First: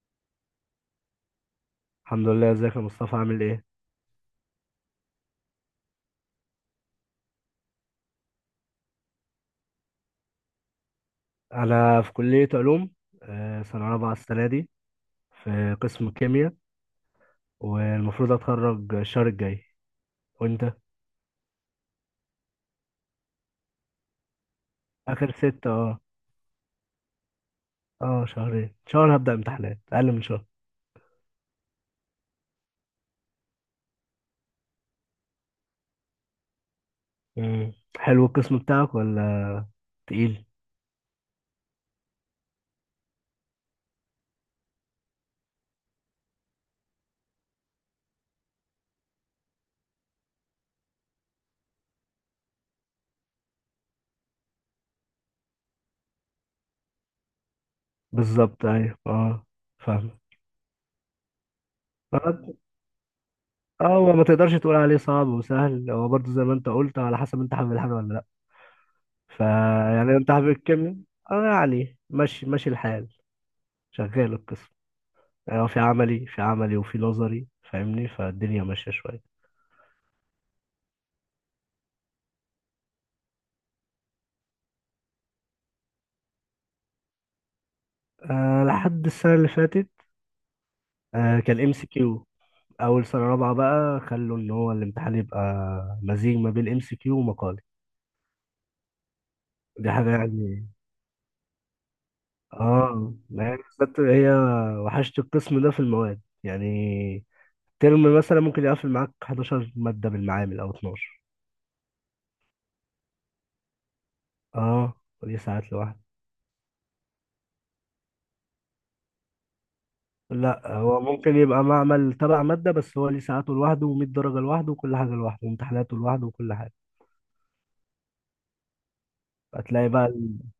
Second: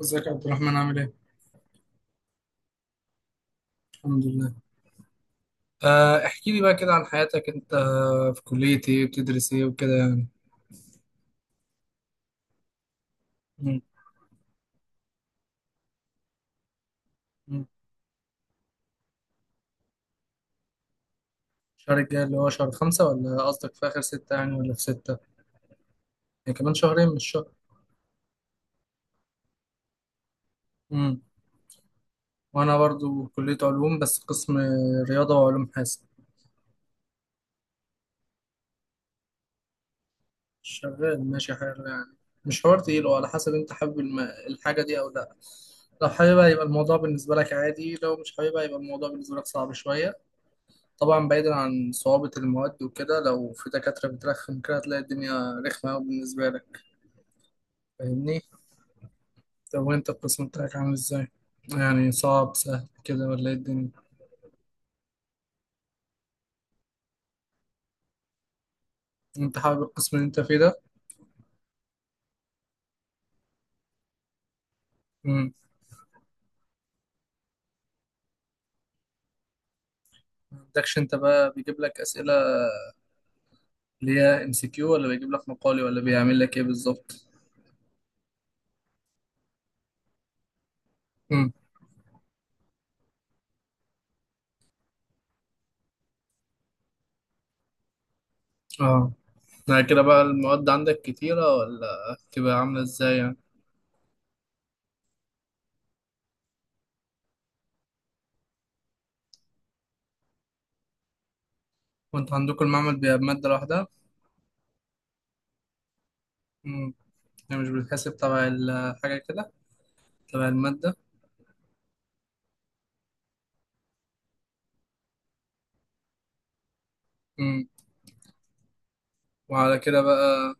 ازيك يا عبد الرحمن؟ عامل ايه؟ الحمد لله. ازيك يا مصطفى عامل ايه؟ الحمد لله. احكي لي بقى كده عن حياتك انت، في كلية ايه، بتدرس ايه وكده يعني. انا في كلية علوم. مم، سنة رابعة السنة دي. في قسم كيمياء. مم. والمفروض اتخرج الشهر الجاي. وانت؟ الشهر الجاي اللي هو شهر خمسة ولا قصدك في آخر ستة يعني ولا في ستة؟ اخر ستة. اه يعني كمان شهرين مش شهر. اه، شهرين. شهر هبدأ امتحانات، اقل من شهر. مم. وأنا برضو كلية علوم بس قسم رياضة وعلوم حاسب. مم. حلو القسم بتاعك ولا تقيل؟ شغال ماشي حاجة يعني، مش حوار تقيل. وعلى حسب انت حابب الحاجة دي أو لأ. لو حاببها يبقى الموضوع بالنسبة لك عادي، لو مش حاببها يبقى الموضوع بالنسبة لك صعب شوية. طبعا بعيدا عن صعوبة المواد وكده، لو في دكاترة بترخم كده هتلاقي الدنيا رخمة أوي بالنسبة لك. فاهمني؟ بالظبط، ايوه، اه. طب وأنت فاهم. القسم بتاعك عامل إزاي؟ يعني اه صعب، سهل كده، ولا إيه الدنيا؟ هو ما تقدرش تقول عليه صعب وسهل، هو برضه زي ما انت قلت، على حسب انت حابب الحاجة ولا لا. أنت حابب القسم فيعني اللي انت أنت حابب فيه ده؟ الكيمياء؟ اه يعني ماشي ماشي الحال، شغال القسم. مم. اه في عملي وفي نظري، فاهمني، فالدنيا ماشية شوية. ما عندكش أنت بقى بيجيب لك أسئلة اللي هي MCQ، ولا بيجيب لك مقالي، ولا بيعمل لك إيه بالظبط؟ لحد السنة اللي فاتت مم. كان MCQ. أول سنة رابعة بقى خلوا إن هو الامتحان يبقى مزيج ما بين MCQ ومقالي. أه. يعني دي كده حاجة بقى يعني. المواد عندك كتيرة ولا بتبقى عاملة اه إزاي يعني؟ يعني بالذات هي وحشت القسم ده في المواد يعني. ترم مثلا ممكن يقفل معاك 11 مادة بالمعامل أو 12. وأنت عندكم المعمل بيبقى بمادة لوحدها؟ اه ودي ساعات لوحدها. مم. يعني مش بتحسب تبع الحاجة كده؟ تبع لا، المادة. هو ممكن يبقى معمل تبع مادة، بس هو ليه ساعاته لوحده، و100 درجة لوحده، وكل حاجة لوحده، وامتحاناته لوحده، وكل حاجة. مم. وعلى هتلاقي كده بقى، بقى.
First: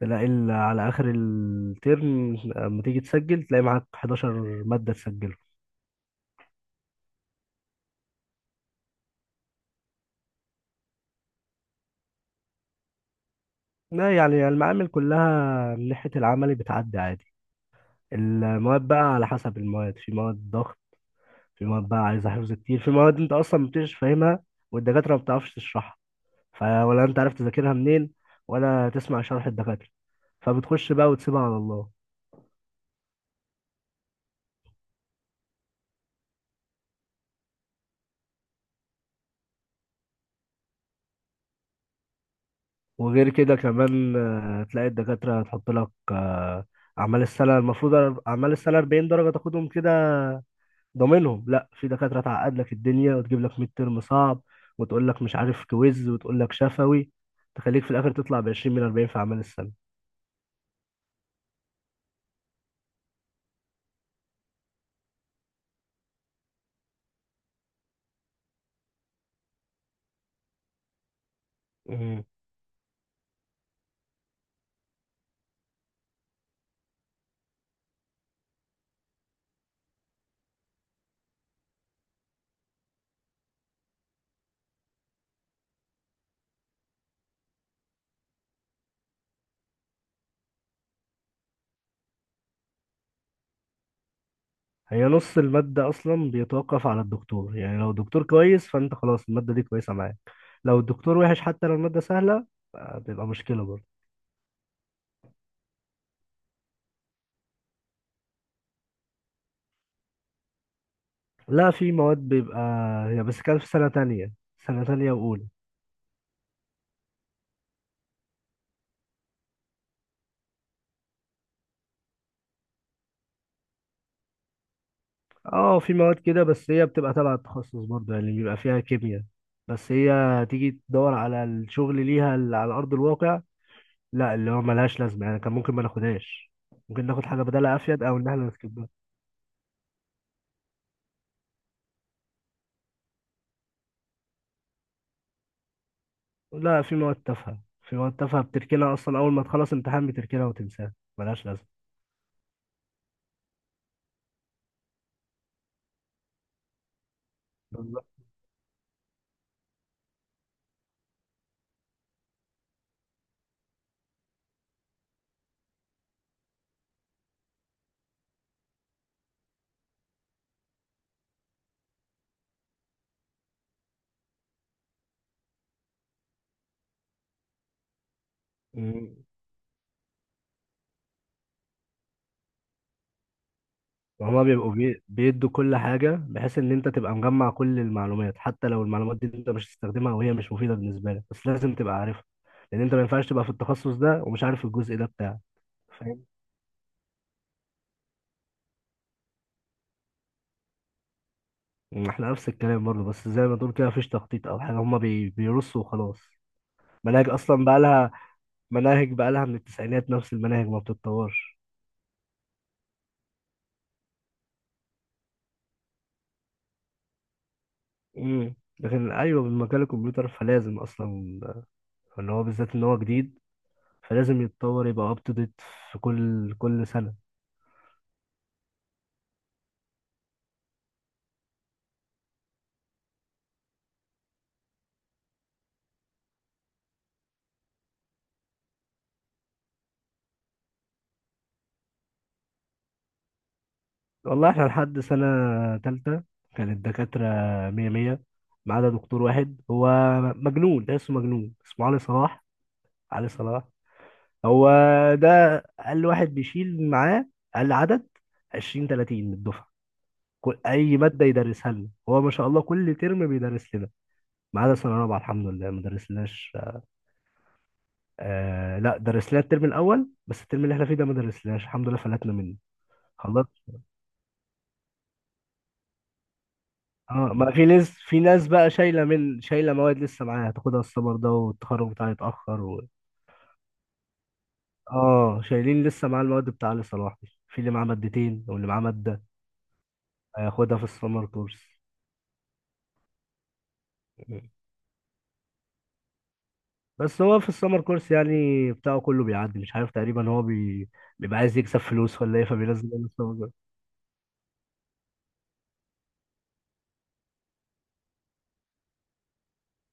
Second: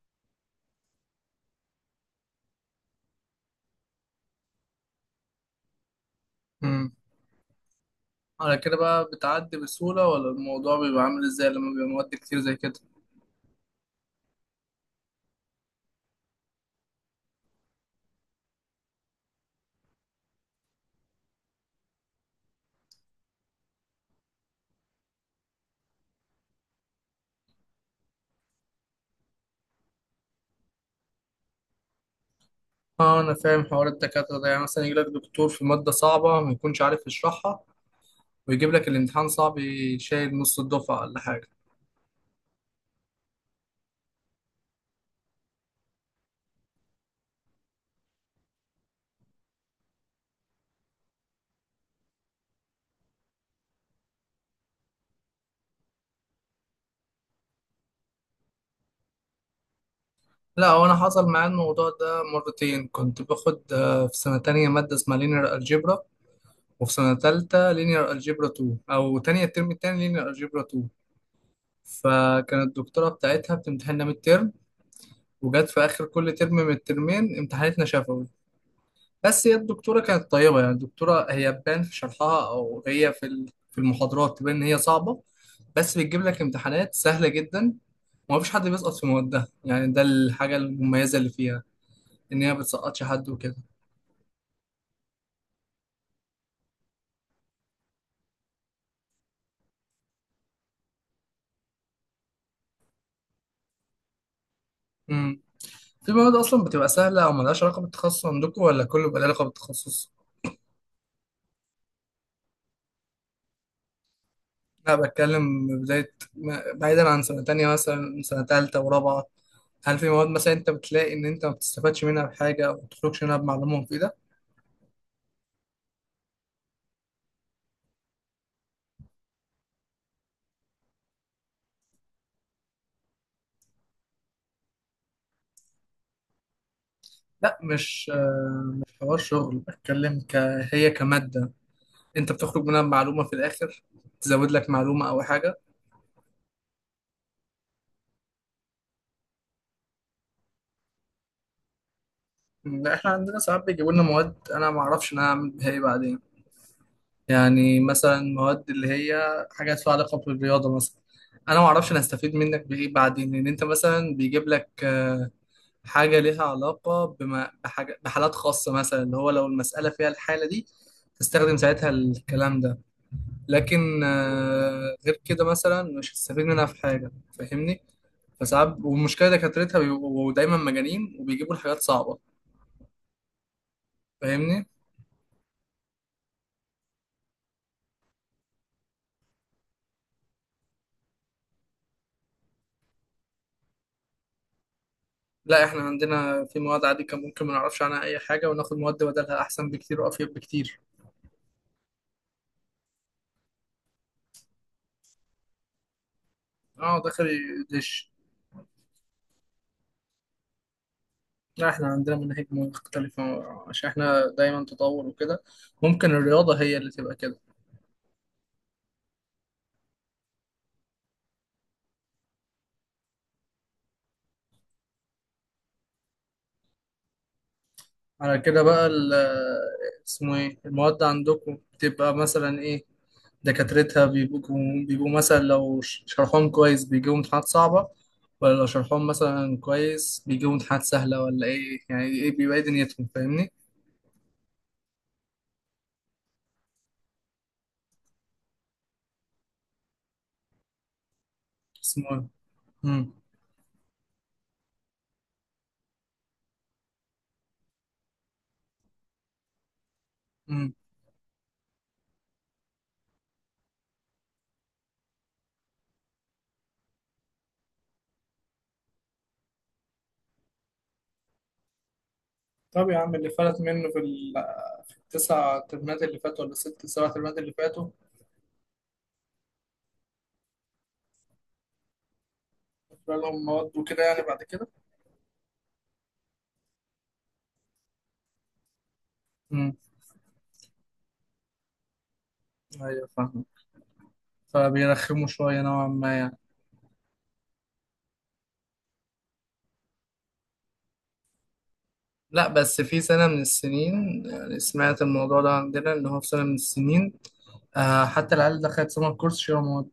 تلاقي على آخر الترم لما تيجي تسجل تلاقي معاك 11 مادة تسجله. مم. على كده بقى بتعدي بسهولة، ولا الموضوع بيبقى عامل ازاي لما بيبقى مواد كتير زي كده؟ لا يعني المعامل كلها من ناحية العملي بتعدي عادي. المواد بقى على حسب المواد، في مواد ضغط، في مواد بقى عايزة حفظ كتير، في مواد انت اصلا مبتبقاش فاهمها والدكاترة ما بتعرفش تشرحها، فولا انت عارف تذاكرها منين ولا تسمع شرح الدكاترة، فبتخش بقى وتسيبها على الله. اه انا فاهم حوار الدكاترة ده. يعني مثلا يجيلك دكتور في مادة صعبة ما يكونش عارف يشرحها، ويجيب لك الامتحان صعب يشيل نص الدفعة ولا حاجة. وغير كده كمان تلاقي الدكاترة هتحط لك أعمال السنة. المفروض أعمال السنة 40 درجة تاخدهم كده ضامنهم. لا، في دكاترة تعقد لك الدنيا وتجيب لك ميد ترم صعب، وتقول لك مش عارف كويز، وتقول لك شفوي، تخليك في الآخر تطلع ب 20 من 40 في أعمال السنة. لا، هو انا حصل معايا الموضوع ده مرتين. كنت باخد في سنة تانية مادة اسمها لينير الجبرا، وفي سنة تالتة لينير الجبرا 2، او تانية الترم التاني لينير الجبرا 2. مم. فكانت الدكتورة بتاعتها بتمتحننا ميد ترم، وجت في اخر كل ترم من الترمين امتحانتنا شفوي. بس هي الدكتوره كانت طيبه يعني. الدكتوره هي بان في شرحها، او هي في المحاضرات تبان ان هي صعبه، بس بتجيب لك امتحانات سهله جدا، وما فيش حد بيسقط في موادها يعني. ده الحاجه المميزه اللي فيها، ان هي ما بتسقطش حد وكده. هي نص المادة أصلا بيتوقف على الدكتور. يعني لو الدكتور كويس فأنت خلاص المادة دي كويسة معاك، لو الدكتور وحش حتى لو المادة سهلة بيبقى مشكلة برضه. امم في مواد اصلا بتبقى سهله او ملهاش علاقه بالتخصص عندكم، ولا كله بيبقى له علاقه بالتخصص؟ لا، في مواد بيبقى، هي بس كانت في سنة تانية، سنة لا، تانية وأولى. بتكلم بدايه بعيدا عن سنه تانية، مثلا سنه تالتة ورابعه. هل في مواد مثلا انت بتلاقي ان انت ما بتستفادش منها بحاجه، او ما بتخرجش منها بمعلومه مفيده؟ اه في مواد كده، بس هي بتبقى تبع التخصص برضه، يعني بيبقى فيها كيمياء، بس هي تيجي تدور على الشغل ليها اللي على أرض الواقع، لا، اللي هو ملهاش لازمة يعني، كان ممكن ما ناخدهاش، ممكن ناخد حاجة لا، بدالها أفيد مش أو إن احنا آه، نسكبها. مش حوار شغل، بتكلم هي كماده، انت بتخرج منها بمعلومه في الاخر، تزود لك معلومه او حاجه. لا، في مواد تافهة، في مواد تافهة بتركنها أصلا أول ما تخلص امتحان بتركنها وتنساها، ملهاش لازمة. لا، احنا عندنا ساعات بيجيبوا لنا مواد انا ما اعرفش انا هعمل بيها ايه بعدين. يعني بالظبط. مثلا مواد اللي هي حاجات لها علاقه بالرياضه مثلا، انا ما اعرفش انا هستفيد منك بايه بعدين. لان انت مثلا بيجيب لك حاجة ليها علاقة بما بحاجة بحالات خاصة، مثلا اللي هو لو المسألة فيها الحالة دي تستخدم ساعتها الكلام ده، لكن غير كده مثلا مش هتستفيد منها في حاجة. فاهمني؟ فساعات مم. والمشكلة دكاترتها بيبقوا دايما مجانين وبيجيبوا الحاجات صعبة. هما فاهمني؟ بيبقوا بيدوا كل حاجة بحيث إن أنت تبقى مجمع كل المعلومات، حتى لو المعلومات دي أنت مش هتستخدمها وهي مش مفيدة بالنسبة لك، بس لازم تبقى عارفها، لأن أنت ما ينفعش تبقى في التخصص ده ومش عارف الجزء ده بتاعك. لا، احنا فاهم. عندنا في مواد عادي كان ممكن ما نعرفش عنها أي حاجة وناخد مواد بدلها أحسن بكتير وأفيد بكتير. إحنا نفس الكلام برضه، بس زي ما تقول كده مفيش تخطيط أو حاجة، هما بيرصوا وخلاص. اه، داخل مناهج أصلا بقى ليش. لها، مناهج بقى لها من التسعينات، نفس المناهج ما بتتطورش. لا، احنا عندنا مناهج مختلفة، عشان احنا دايما تطور وكده. ممكن الرياضة هي اللي تبقى كده. لكن أيوه، بمجال الكمبيوتر فلازم أصلا، اللي هو بالذات إن هو جديد، فلازم يتطور يبقى أب تو ديت في كل كل سنة. على كده بقى اسمه ايه المواد عندكم، بتبقى مثلا ايه؟ دكاترتها بيبقوا مثلا لو شرحهم كويس بيجيبوا امتحانات صعبة، ولا لو شرحهم مثلا كويس بيجيبوا امتحانات سهلة، ولا ايه يعني؟ ايه بيبقى ايه دنيتهم؟ فاهمني؟ والله احنا لحد سنة تالتة كان الدكاترة مية مية ما عدا دكتور واحد، هو مجنون، تحسه مجنون، اسمه علي اسمه ايه؟ صلاح. مم. علي صلاح، هو ده أقل واحد بيشيل معاه، أقل عدد 20 30 من الدفعة. مم. أي مادة يدرسها لنا هو ما شاء الله كل ترم بيدرس لنا، ما عدا سنة رابعة الحمد لله ما درسلناش. لا، درس لنا الترم الأول، بس الترم اللي احنا فيه ده ما درسلناش الحمد لله، فلتنا منه. طب يا عم، اللي فلت منه في في التسع ترمات اللي فاتوا، ولا الست سبع اه ترمات ما اللي في فاتوا؟ ناس في ناس بقى شايله، من شايله مواد لسه معاها هتاخدها السمر ده، والتخرج بتاعها يتاخر بقى لهم مواد وكده يعني بعد كده. اه شايلين لسه معاه المواد بتاع علي صلاح دي. في اللي معاه مادتين واللي معاه ماده امم هياخدها في السمر كورس. ايوه، فاهم. مم. فبيرخموا شوية نوعا ما يعني. بس هو في السمر كورس يعني بتاعه كله بيعدي، مش عارف، تقريبا هو بيبقى عايز يكسب فلوس ولا ايه، لا، بس فبينزل في لنا سنة السمر من كورس. السنين، يعني سمعت الموضوع ده عندنا إن هو في سنة من السنين، حتى العيال دخلت سمر كورس شبه مواد،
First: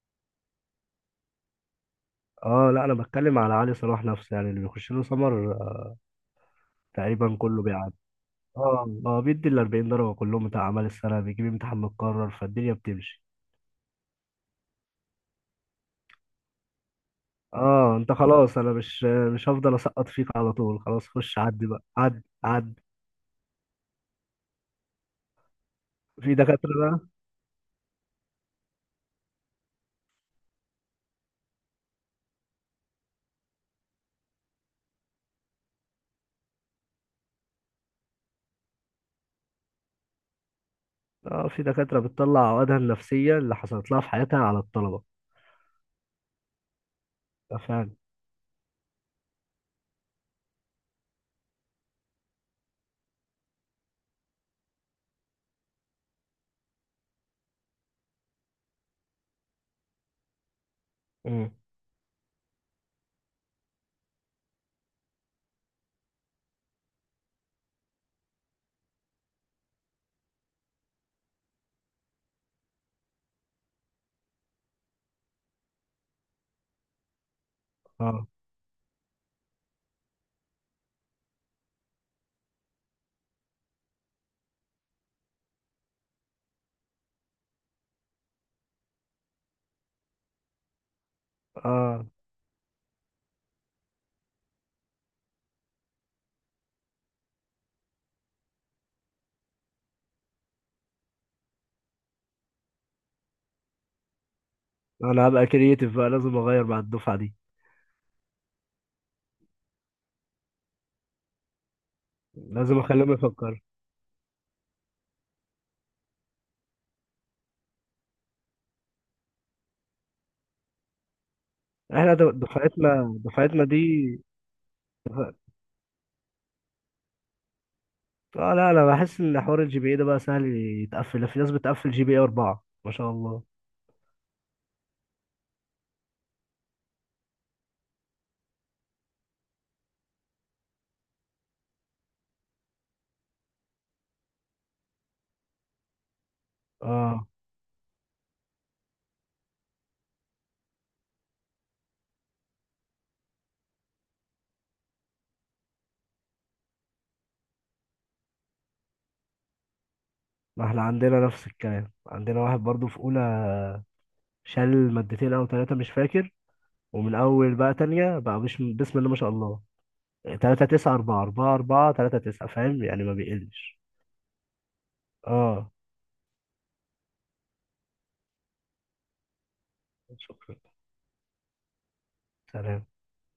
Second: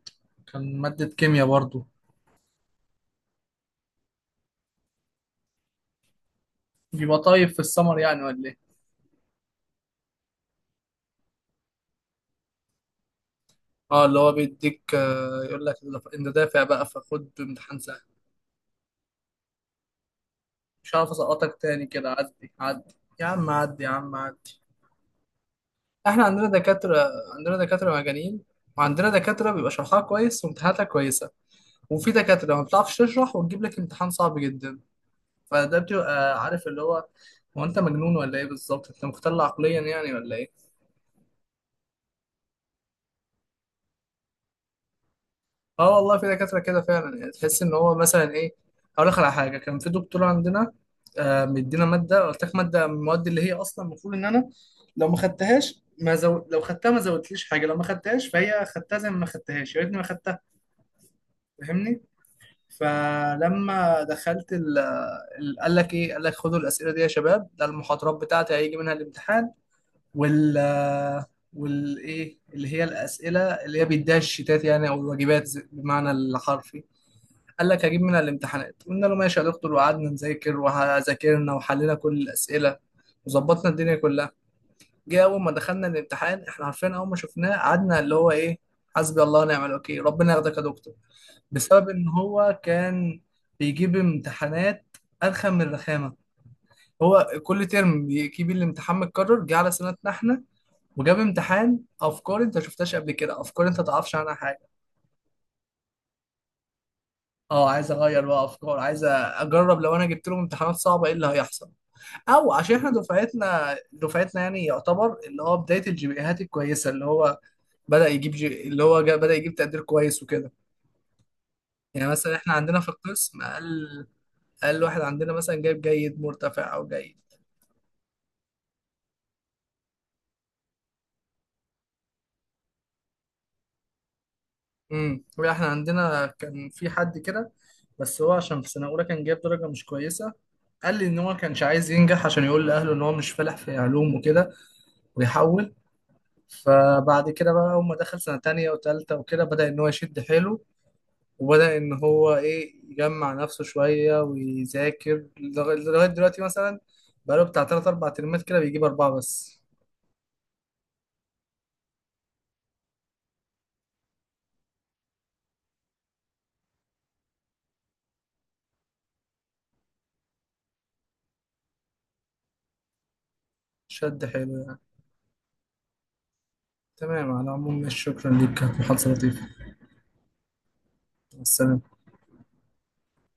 كان مادة كيمياء برضو. اه لا، انا بتكلم على علي صلاح نفسه، يعني اللي بيخش له سمر بيبقى تقريبا طيب في كله بيعدي. السمر يعني ولا إيه؟ اه بيدي ال 40 درجه كلهم بتاع اعمال السنه، بيجيب امتحان متكرر، فالدنيا بتمشي. اه، اللي هو بيديك يقول لك انت دافع بقى فخد امتحان اه سهل. انت خلاص، انا مش هفضل اسقط فيك على طول، مش خلاص عارف خش اسقطك عدي بقى، تاني كده، عدي عدي عدي. عدي. يا عم عدي، يا عم عدي. احنا في عندنا دكاترة بقى. دكاترة. عندنا دكاترة مجانين، وعندنا دكاترة بيبقى شرحها كويس وامتحاناتها كويسة، وفي دكاترة ما بتعرفش تشرح وتجيب لك امتحان صعب جدا. فده بتبقى عارف اللي هو، هو انت مجنون ولا ايه بالظبط؟ انت مختل عقليا يعني ولا ايه؟ اه في دكاترة بتطلع عقدها النفسية اللي حصلت لها في حياتها على الطلبة. اه والله، في دكاتره كده فعلا، يعني ده تحس ان فعلا. هو مثلا ايه. اقول لك على حاجه، كان في دكتور عندنا مدينا ماده. قلت لك ماده من المواد اللي هي اصلا المفروض ان انا لو ما خدتهاش ما زو... لو خدتها ما زودتليش حاجه، لو ما خدتهاش فهي خدتها زي ما خدتهاش، يا ريتني ما خدتها. امم فاهمني؟ فلما دخلت قال لك ايه، قال لك خدوا الاسئله دي يا شباب، ده المحاضرات بتاعتي هيجي منها الامتحان، وال والايه اللي هي الاسئله اللي هي بيديها الشيتات يعني، او الواجبات بمعنى الحرفي. قال لك هجيب منها اه الامتحانات، قلنا له ماشي يا دكتور، وقعدنا نذاكر وذاكرنا وحلينا كل الاسئله وظبطنا الدنيا كلها. جه اول ما دخلنا الامتحان احنا عارفين، اول ما شفناه قعدنا اللي هو ايه، حسبي الله ونعم الوكيل، ربنا ياخدك يا دكتور. بسبب اه ان هو كان بيجيب امتحانات ارخم من الرخامه. هو كل ترم بيجيب الامتحان متكرر، جه على سنتنا احنا وجاب امتحان افكار انت شفتهاش قبل كده، افكار انت تعرفش عنها حاجه. انا هبقى كرييتيف بقى، لازم اغير مع الدفعة دي، اه، عايز اغير بقى افكار، عايز اجرب لو انا جبت لهم امتحانات صعبه ايه اللي هيحصل، او عشان لازم احنا اخليهم يفكروا. دفعتنا يعني يعتبر اللي هو بدايه الجي بي ايهات الكويسه، اللي هو بدا يجيب اللي هو بدا يجيب تقدير كويس وكده. يعني احنا مثلا احنا عندنا في دفعتنا القسم دفعتنا دي. اقل واحد عندنا مثلا جايب جيد مرتفع او جيد. اه لا، انا بحس ان حوار الGPA ده بقى سهل يتقفل، في ناس بتقفل GPA 4، ما شاء الله. امم احنا عندنا كان في حد كده، بس هو عشان في سنه اولى كان جايب درجه مش كويسه، قال لي ان هو كانش عايز ينجح عشان يقول لاهله ان هو مش فالح في علوم وكده، ويحول. اه فبعد كده بقى اول ما دخل سنه تانية وتالتة وكده بدأ ان هو يشد حيله، وبدأ ان هو ايه يجمع نفسه شويه ويذاكر، لغايه دلوقتي مثلا بقاله بتاع تلات اربع ترمات كده بيجيب اربعه بس. ما احنا عندنا نفس الكلام، عندنا واحد برضو في اولى شال مادتين او ثلاثه مش فاكر، ومن اول بقى تانية بقى مش بسم الله ما شاء الله، 3.9 4 4 4 3.9، فاهم يعني ما بيقلش. شد حيله يعني. اه تمام، على العموم شكرا ليك، كانت محادثه لطيفه. شكرا. مع السلامه. سلام.